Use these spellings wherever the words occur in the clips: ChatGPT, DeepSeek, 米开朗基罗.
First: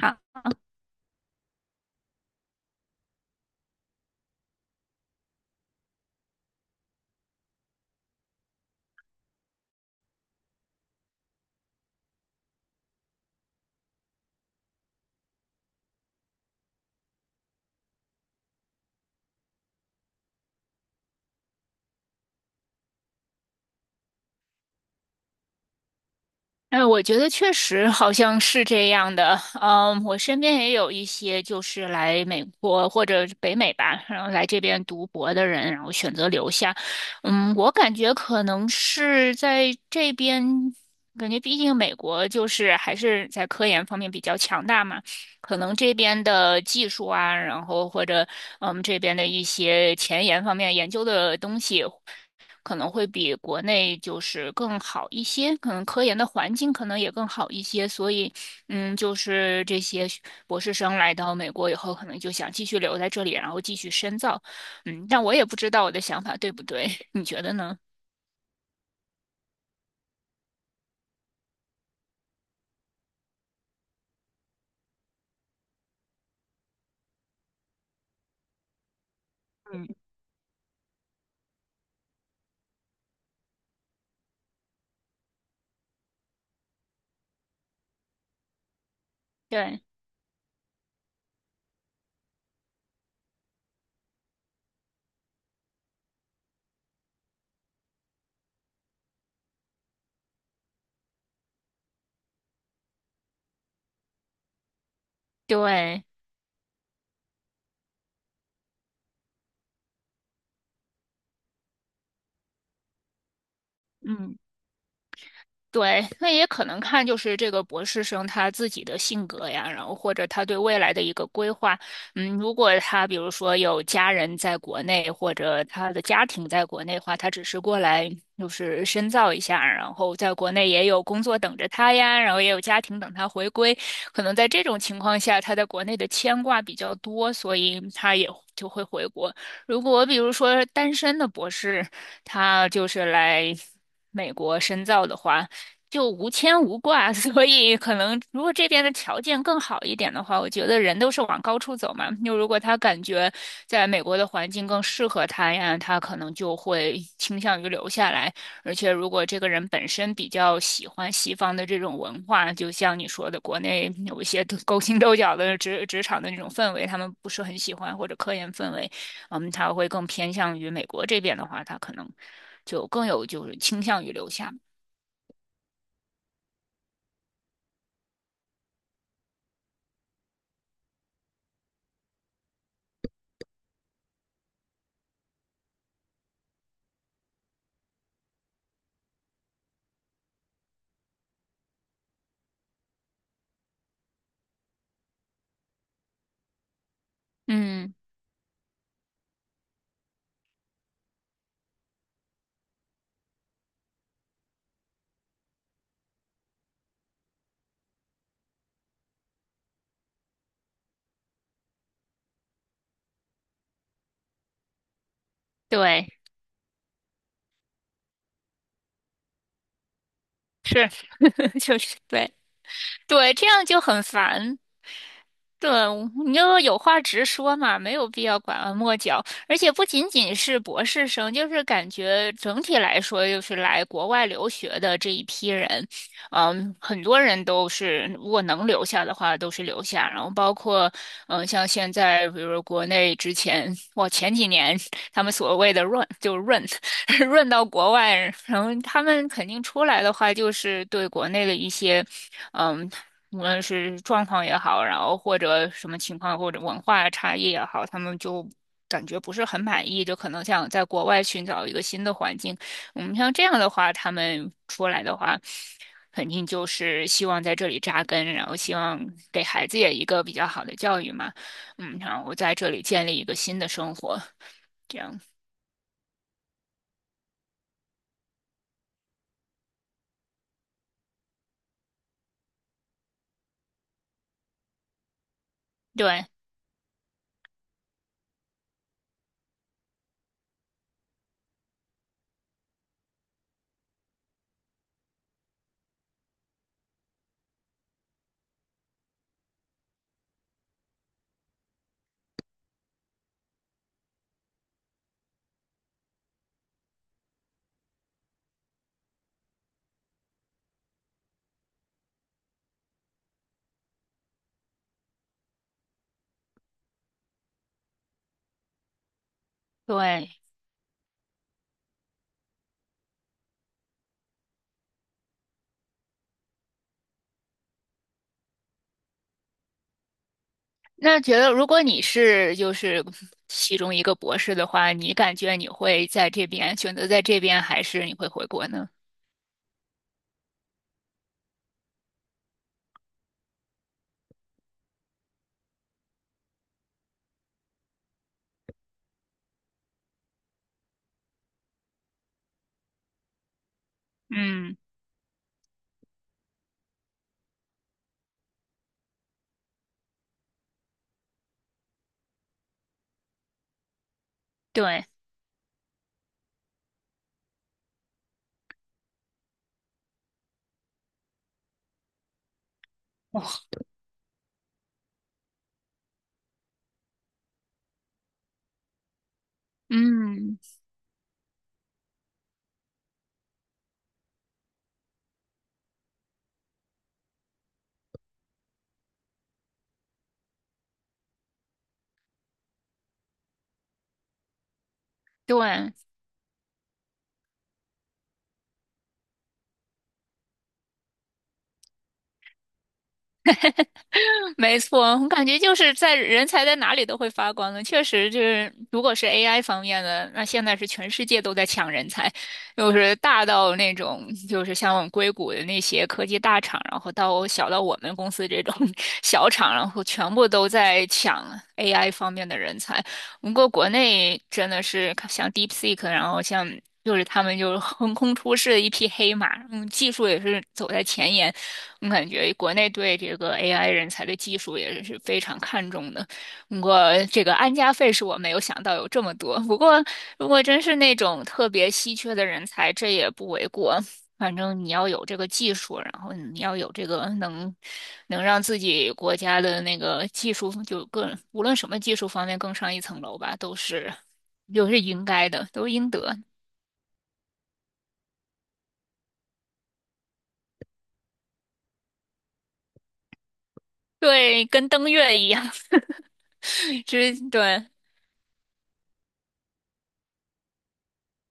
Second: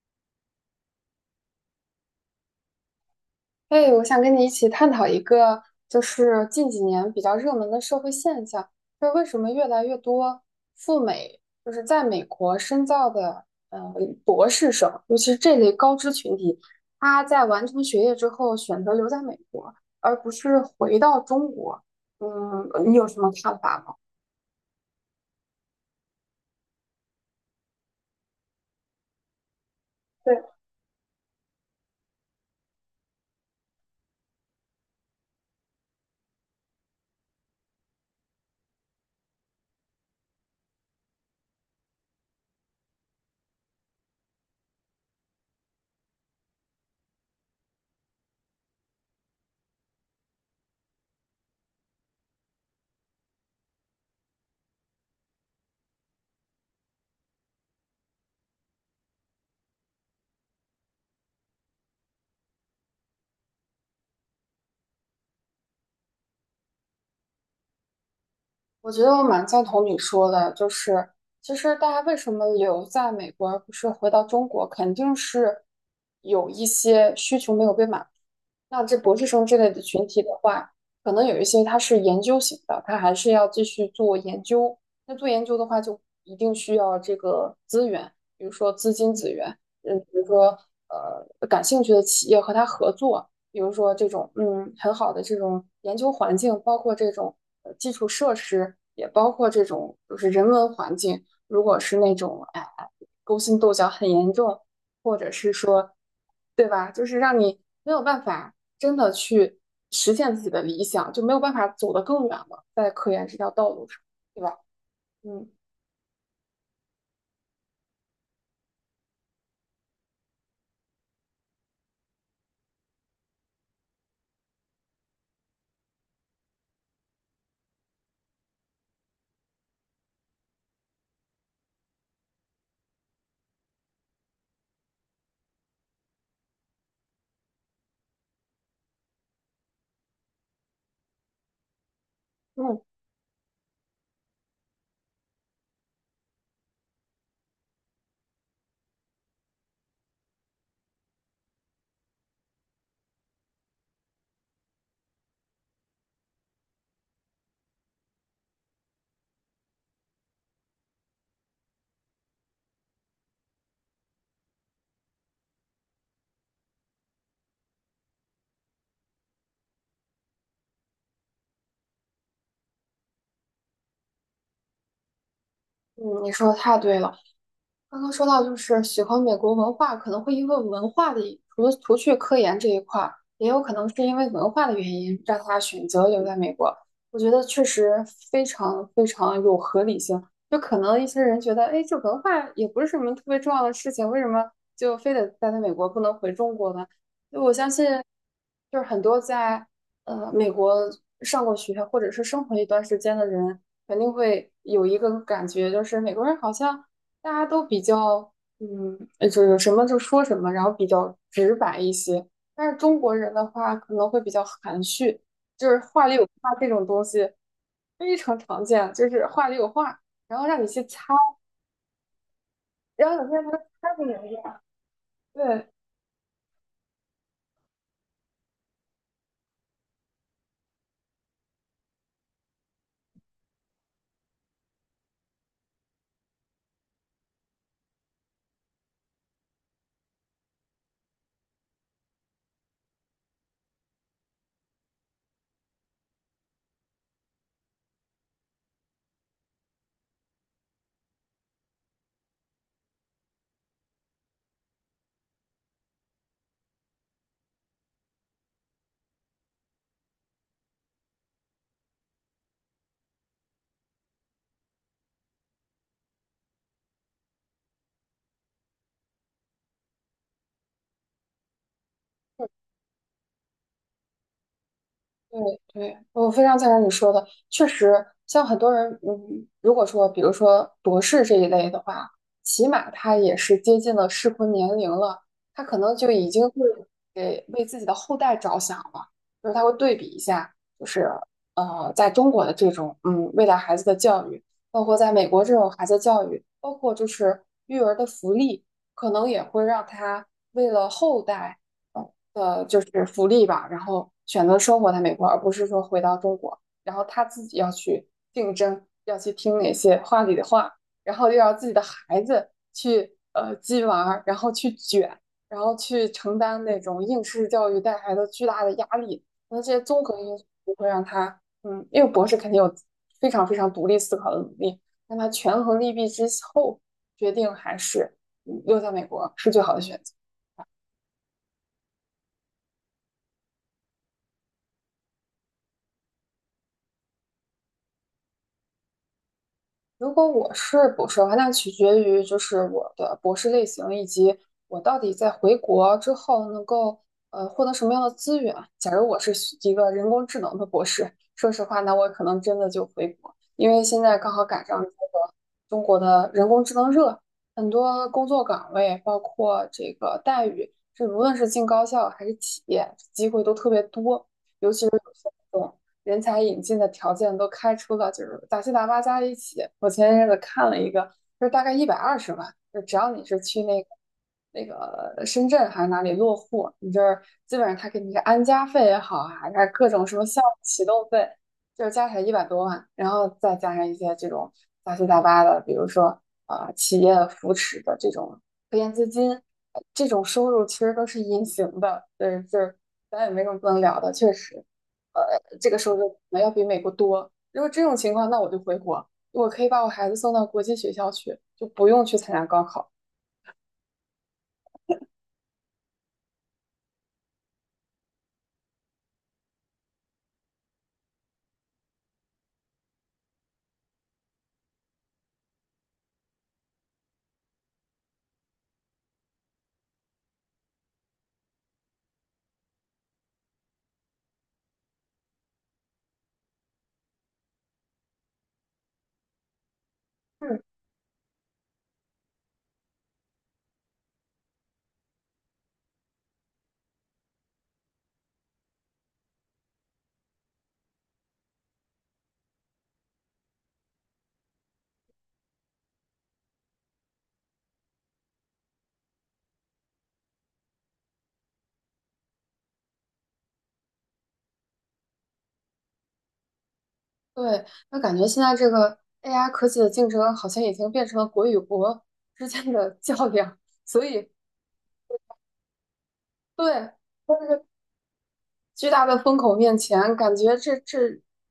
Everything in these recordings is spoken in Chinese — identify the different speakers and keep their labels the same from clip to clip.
Speaker 1: 好。
Speaker 2: 哎，我想跟你一起探讨一个，就是近几年比较热门的社会现象，就是为什么越来越多赴美，就是在美国深造的，呃，博士生，尤其是这类高知群体，他在完成学业之后选择留在美国，而不是回到中国。嗯，你有什么看法吗？
Speaker 1: 哎，我觉得确实好像是这样的。嗯，我身边
Speaker 2: 对。
Speaker 1: 也有一些就是来美国或者北美吧，然后来这边读博的人，然后选择留下。嗯，我感觉可能是在这边，感觉毕竟美国就是还是在科研方面比较强大嘛，可能这边的技术啊，然后或者嗯这边的一些前沿方面研究的东西。可能会比国内就是更好一些，可能科研的环境可能也更好一些，所以，嗯，就是这些学博士生来到美国以后，可能就想继续留在这里，然后继续深造。但我也不知道我的想法对不对，你觉得呢？
Speaker 2: 我觉得我蛮赞同你说的，就是其实大家为什么留在美国而不是回到中国，肯定是有一些需求没有被满足。那这博士生之类的群体的话，可能有一些他是研究型的，他还是要继续做研究。那做研究的话，就一定需要这个资源，比如说资金资源，
Speaker 1: 对
Speaker 2: 比如说感兴趣的企业和他合作，比如说这种很好的这种研究环境，包括这种基础设施，也包括这种就是人文环境。如果是那种勾心斗角很严重，或者是说。
Speaker 1: 对。
Speaker 2: 对，是让你没有办法真的去实现自己的理想，就没有办法走得更远了，在科研这条道路上，
Speaker 1: 嗯。
Speaker 2: 对吧？嗯
Speaker 1: 对，那也可能看就是这个博士生他自己的性格呀，然后或者他对未来的一个规划。嗯，如果他比如说有家人在国内，或者他的家庭在国内的话，他只是过来就是深造一下，然后在国内也有工作等着他呀，然后也有家庭等他回归。可能在这种情况下，他在国内的牵挂比较多，所以他也就会回国。如果比如说单身的博士，他
Speaker 2: 嗯
Speaker 1: 就是来。美国深造的话，就无牵无挂，所以可能如果这边的条件更好一点的话，我觉得人都是往高处走嘛。就如果他感觉在美国的环境更适合他呀，他可能就会倾向于留下来。而且如果这个人本身比较喜欢西方的这种文化，就像你说的，国内有一些勾心斗角的职场的那种氛围，他们不是很喜欢，或者科研氛围，嗯，他会更偏向于美国这边的话，他可能就更有就是倾向于留下。
Speaker 2: 嗯，你说的太对了。刚刚说到，就是喜欢美国文化，可能会因为文化的一，除去科研这一块儿，也有可能是因为文化的原因，让他选择留在美国。我觉得确实非常非常有合理性。就可能一些人觉得，哎，这文化也不是什么特别重要的事情，为什么就非得待在美国，不能回中国呢？就我相信，
Speaker 1: 嗯。
Speaker 2: 就是很多在美国上过学或者是生活一段时间的人，肯定会有一个感觉，就是美国人好像。大家都比较，就有什么就说什么，然后比较直白一些。但是中国人的话可能会比较含蓄，就是话
Speaker 1: 对，
Speaker 2: 里有话这种东西非常常见，就是话里有话，然后让你去
Speaker 1: 是，
Speaker 2: 猜，
Speaker 1: 就是对。
Speaker 2: 然后有
Speaker 1: 对，
Speaker 2: 些
Speaker 1: 这
Speaker 2: 人
Speaker 1: 样就
Speaker 2: 他猜
Speaker 1: 很
Speaker 2: 不明
Speaker 1: 烦。
Speaker 2: 白。对，
Speaker 1: 对，你就有话直说嘛，没有必要拐弯抹角。而且不仅仅是博士生，就是感觉整体来说，就是来国外留学的这一批人，嗯，很多人都是如果能留下的话，都是留下。然后包括，嗯，像现在，比如说国内之前，哇，前几年他们所谓的润，就是“润 润到国外，然后他们肯定出来的话，就是对国内的一些。嗯，无论是状况也好，然后或者什么情况，或者文化差异也好，他们就感觉不是很满意，就可能想在国外寻找一个新的环境。我们像这样的话，他们出来的话，肯定就是希望在这里扎根，然后希望给孩子也一个比较好的教育嘛，嗯，然后在这里建立一个新的生活，这样。
Speaker 2: 对对，我非常赞成你说的，确实，像很多人，如果说，比如说博士这一类的话，起码他也是接近了适婚年龄了，他可能就
Speaker 1: 对
Speaker 2: 已经会给为自己的后代着想了，就是他会对比一下，就是在中国的这种未来孩子的教育，包括在美国这种孩子教育，包括就是育儿的福利，可能也会让他为了后代。的就是福利吧，然后选择生活在美国，而不是说回到中国，然后他自己要去竞争，要去听哪些话里的话，然后又要自己的孩子去鸡娃然后去卷，然后去承担那种应试教育带来的巨大的压力，那这些综合因
Speaker 1: 对，
Speaker 2: 素会让他，因为博士肯定有非常非常独立思考的能力，让他权衡利弊之后决定还是留在美国是最好的选择。
Speaker 1: 那觉得，如果你是就是其中一个博士的话，你感觉你会在这边选择在这边，还是你会回国呢？
Speaker 2: 如果我是博士的话，那取决于就是我的博士类型以及我到底在回国之后能够获得什么样的资源。假如我是学一个人工智能的博士，说实话，那我可能真的就回国，因为现在刚好赶
Speaker 1: 嗯。
Speaker 2: 上这个中国的人工智能热，很多工作岗位，包括这个待遇，这无论是进高校还是企业，机会都特别多。尤其是。
Speaker 1: 对。
Speaker 2: 种人才引进的条件都开出了，就是杂七杂八加一起。我前一阵子看了一个，就是大概120万，就只要你是去
Speaker 1: 哇。
Speaker 2: 那个深圳还是哪里落户，你就是基本上他给你个安家费也好啊，还是各种什么项目
Speaker 1: 嗯。
Speaker 2: 启动费，就是加起来100多万，然后再加上一些这种杂七杂八的，比如说企业扶持的这种收入其实都是隐形的，对，就是咱也没什么不能聊的，确实，呃，这个
Speaker 1: 对。
Speaker 2: 收入可能要比美国多。如果这种情况，那我就回国，我可以把我孩子送到国际学校去，就不用去参加高考。
Speaker 1: 没错，我感觉就是在人才在哪里都会发光的，确实就是，如果是 AI 方面的，那现在是全世界都在抢人才，就是大到那种就是像我们硅谷的那些科技大厂，然后到小到我们公司这种 小厂，然后全部都在抢 AI 方面的人才。不过国内真的是像 DeepSeek，然后像。就是他们就是横空出世的一匹黑马，嗯，技术也
Speaker 2: 嗯，
Speaker 1: 是走在前沿，我感觉国内对这个 AI 人才的技术也是非常看重的。我这个安家费是我没有想到有这么多，不过如果真是那种特别稀缺的人才，这也不为过。反正你要有这个技术，然后你要有这个能让自己国家的那个技术就更无论什么技术方面更上一层楼吧，都是就是应该的，都应得。
Speaker 2: 对，那感觉现在这个 AI 科技的竞争好像已经变成了国与国之间的 较量，所以
Speaker 1: 对，跟登月一样。
Speaker 2: 对，但
Speaker 1: 是，
Speaker 2: 是。
Speaker 1: 对。
Speaker 2: 巨大的风口面前，感觉这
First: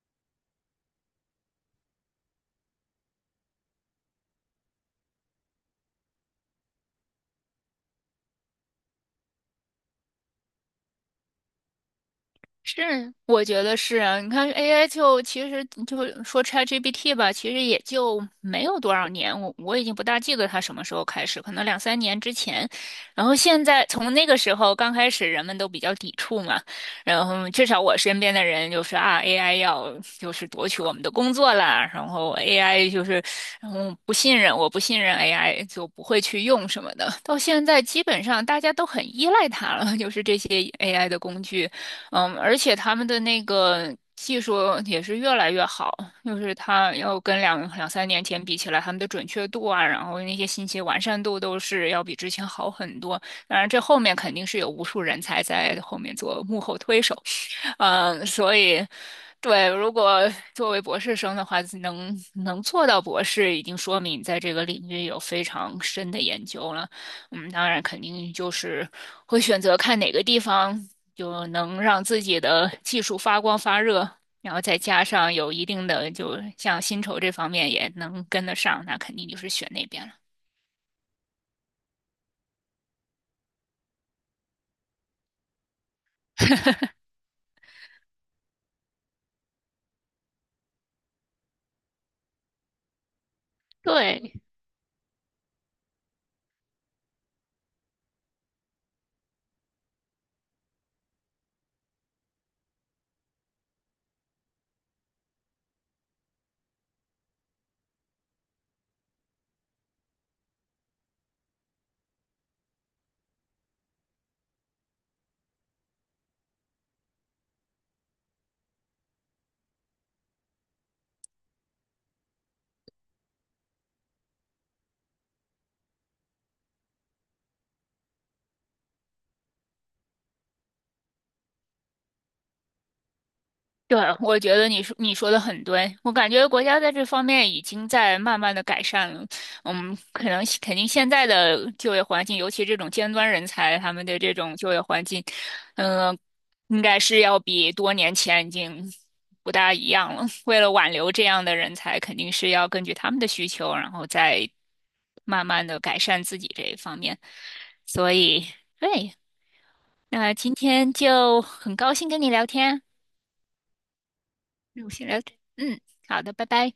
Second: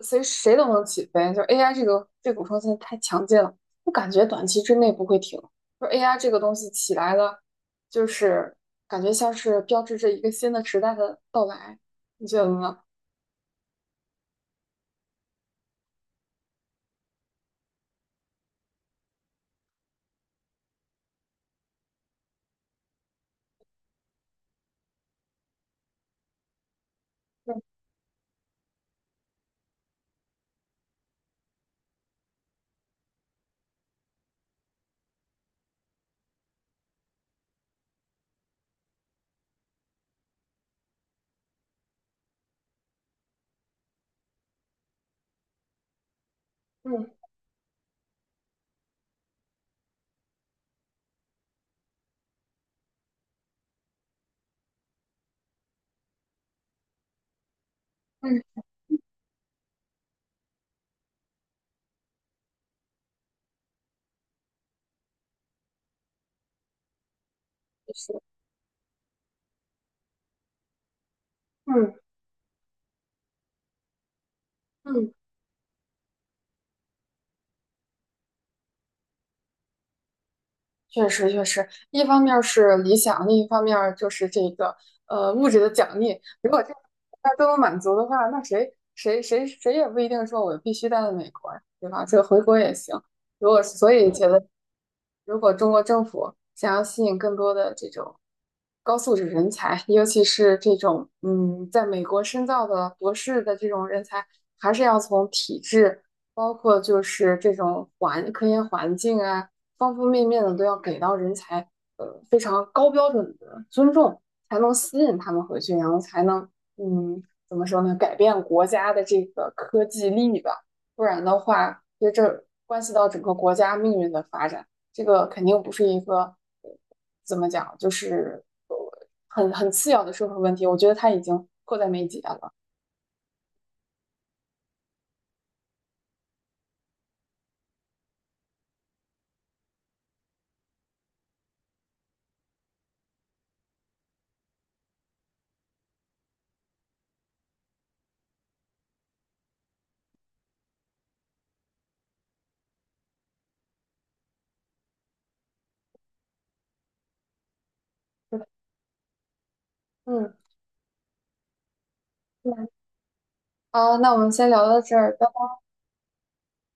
Speaker 2: 谁谁都能起飞。就 AI 这个这股风现在太强劲了，我感觉短期之内不会停。就 AI 这个东西起来了，就是感觉像是标志着一个新的时代的到来，你觉得呢？
Speaker 1: 是，我觉得是啊。你看 AI 就其实就说 ChatGPT 吧，其实也就没有多少年，我已经不大记得它什么时候开始，可能两三年之前。然后现在从那个时候刚开始，人们都比较抵触嘛。然后
Speaker 2: 嗯
Speaker 1: 至少我身边的人就是啊，AI 要就是夺取我们的工作啦，然后 AI 就是然后不信任，我不信任 AI 就不会去用什么的。到现在基本上大家都很依赖它了，就是这些 AI 的工具。嗯，而且他们的那个技术也是越来越好，就是它
Speaker 2: 嗯
Speaker 1: 要跟两三年前比起来，他们的准确度啊，然后那些信息完善度都是要比之前好很多。当然，这后面肯定是有无数人才在后面做幕后推手，嗯，
Speaker 2: 嗯，
Speaker 1: 所以，对，如果作为博士生的话，能做到博士，已经说明你在这个领域有非常深的研究了。嗯，当然，肯
Speaker 2: 是
Speaker 1: 定就是会选择看哪个地方就能
Speaker 2: 嗯
Speaker 1: 让自己的技术发光发热，然后再加
Speaker 2: 嗯。
Speaker 1: 上有一定的，就像薪酬这方面也能跟得上，那肯定就是选那边了。
Speaker 2: 确实，确实，一方面儿是理想，另一方面儿就是这个物质的奖励。如果这 大家都能满足的话，那谁谁谁谁也不一定说我必须待在美国呀，对吧？这个回国也行。如果所以觉
Speaker 1: 对。
Speaker 2: 得，如果中国政府想要吸引更多的这种高素质人才，尤其是这种在美国深造的博士的这种人才，还是要从体制，包括就是这种环科研环境啊。方方面面的都要给到人才，非常高标准的尊重，才能吸引他们回去，然后才能，嗯，怎么说呢，改变国家的这个科技力吧。不然的话，其实这关系到整个国家命运的发展，这个肯定不是一个，呃怎么讲，就是很次要的社会问题。我觉得它已经迫在眉睫了。
Speaker 1: 对，我觉得你说的很对，我感觉国家在这方面已经在慢慢的改善了。嗯，可能肯定现在的就业环境，尤其这种尖端人才，他们的这种就业环境，嗯、应该是要比多年前已经不大一样了。为了挽留这样的人才，肯定是要根据他们的需求，然后再慢慢的改善自己这一方面。所以，对，那
Speaker 2: 嗯，
Speaker 1: 今天就很高兴跟你聊
Speaker 2: 嗯
Speaker 1: 天。
Speaker 2: 啊，那我们先聊到
Speaker 1: 那我
Speaker 2: 这
Speaker 1: 先
Speaker 2: 儿。
Speaker 1: 聊这，嗯，好的，拜拜。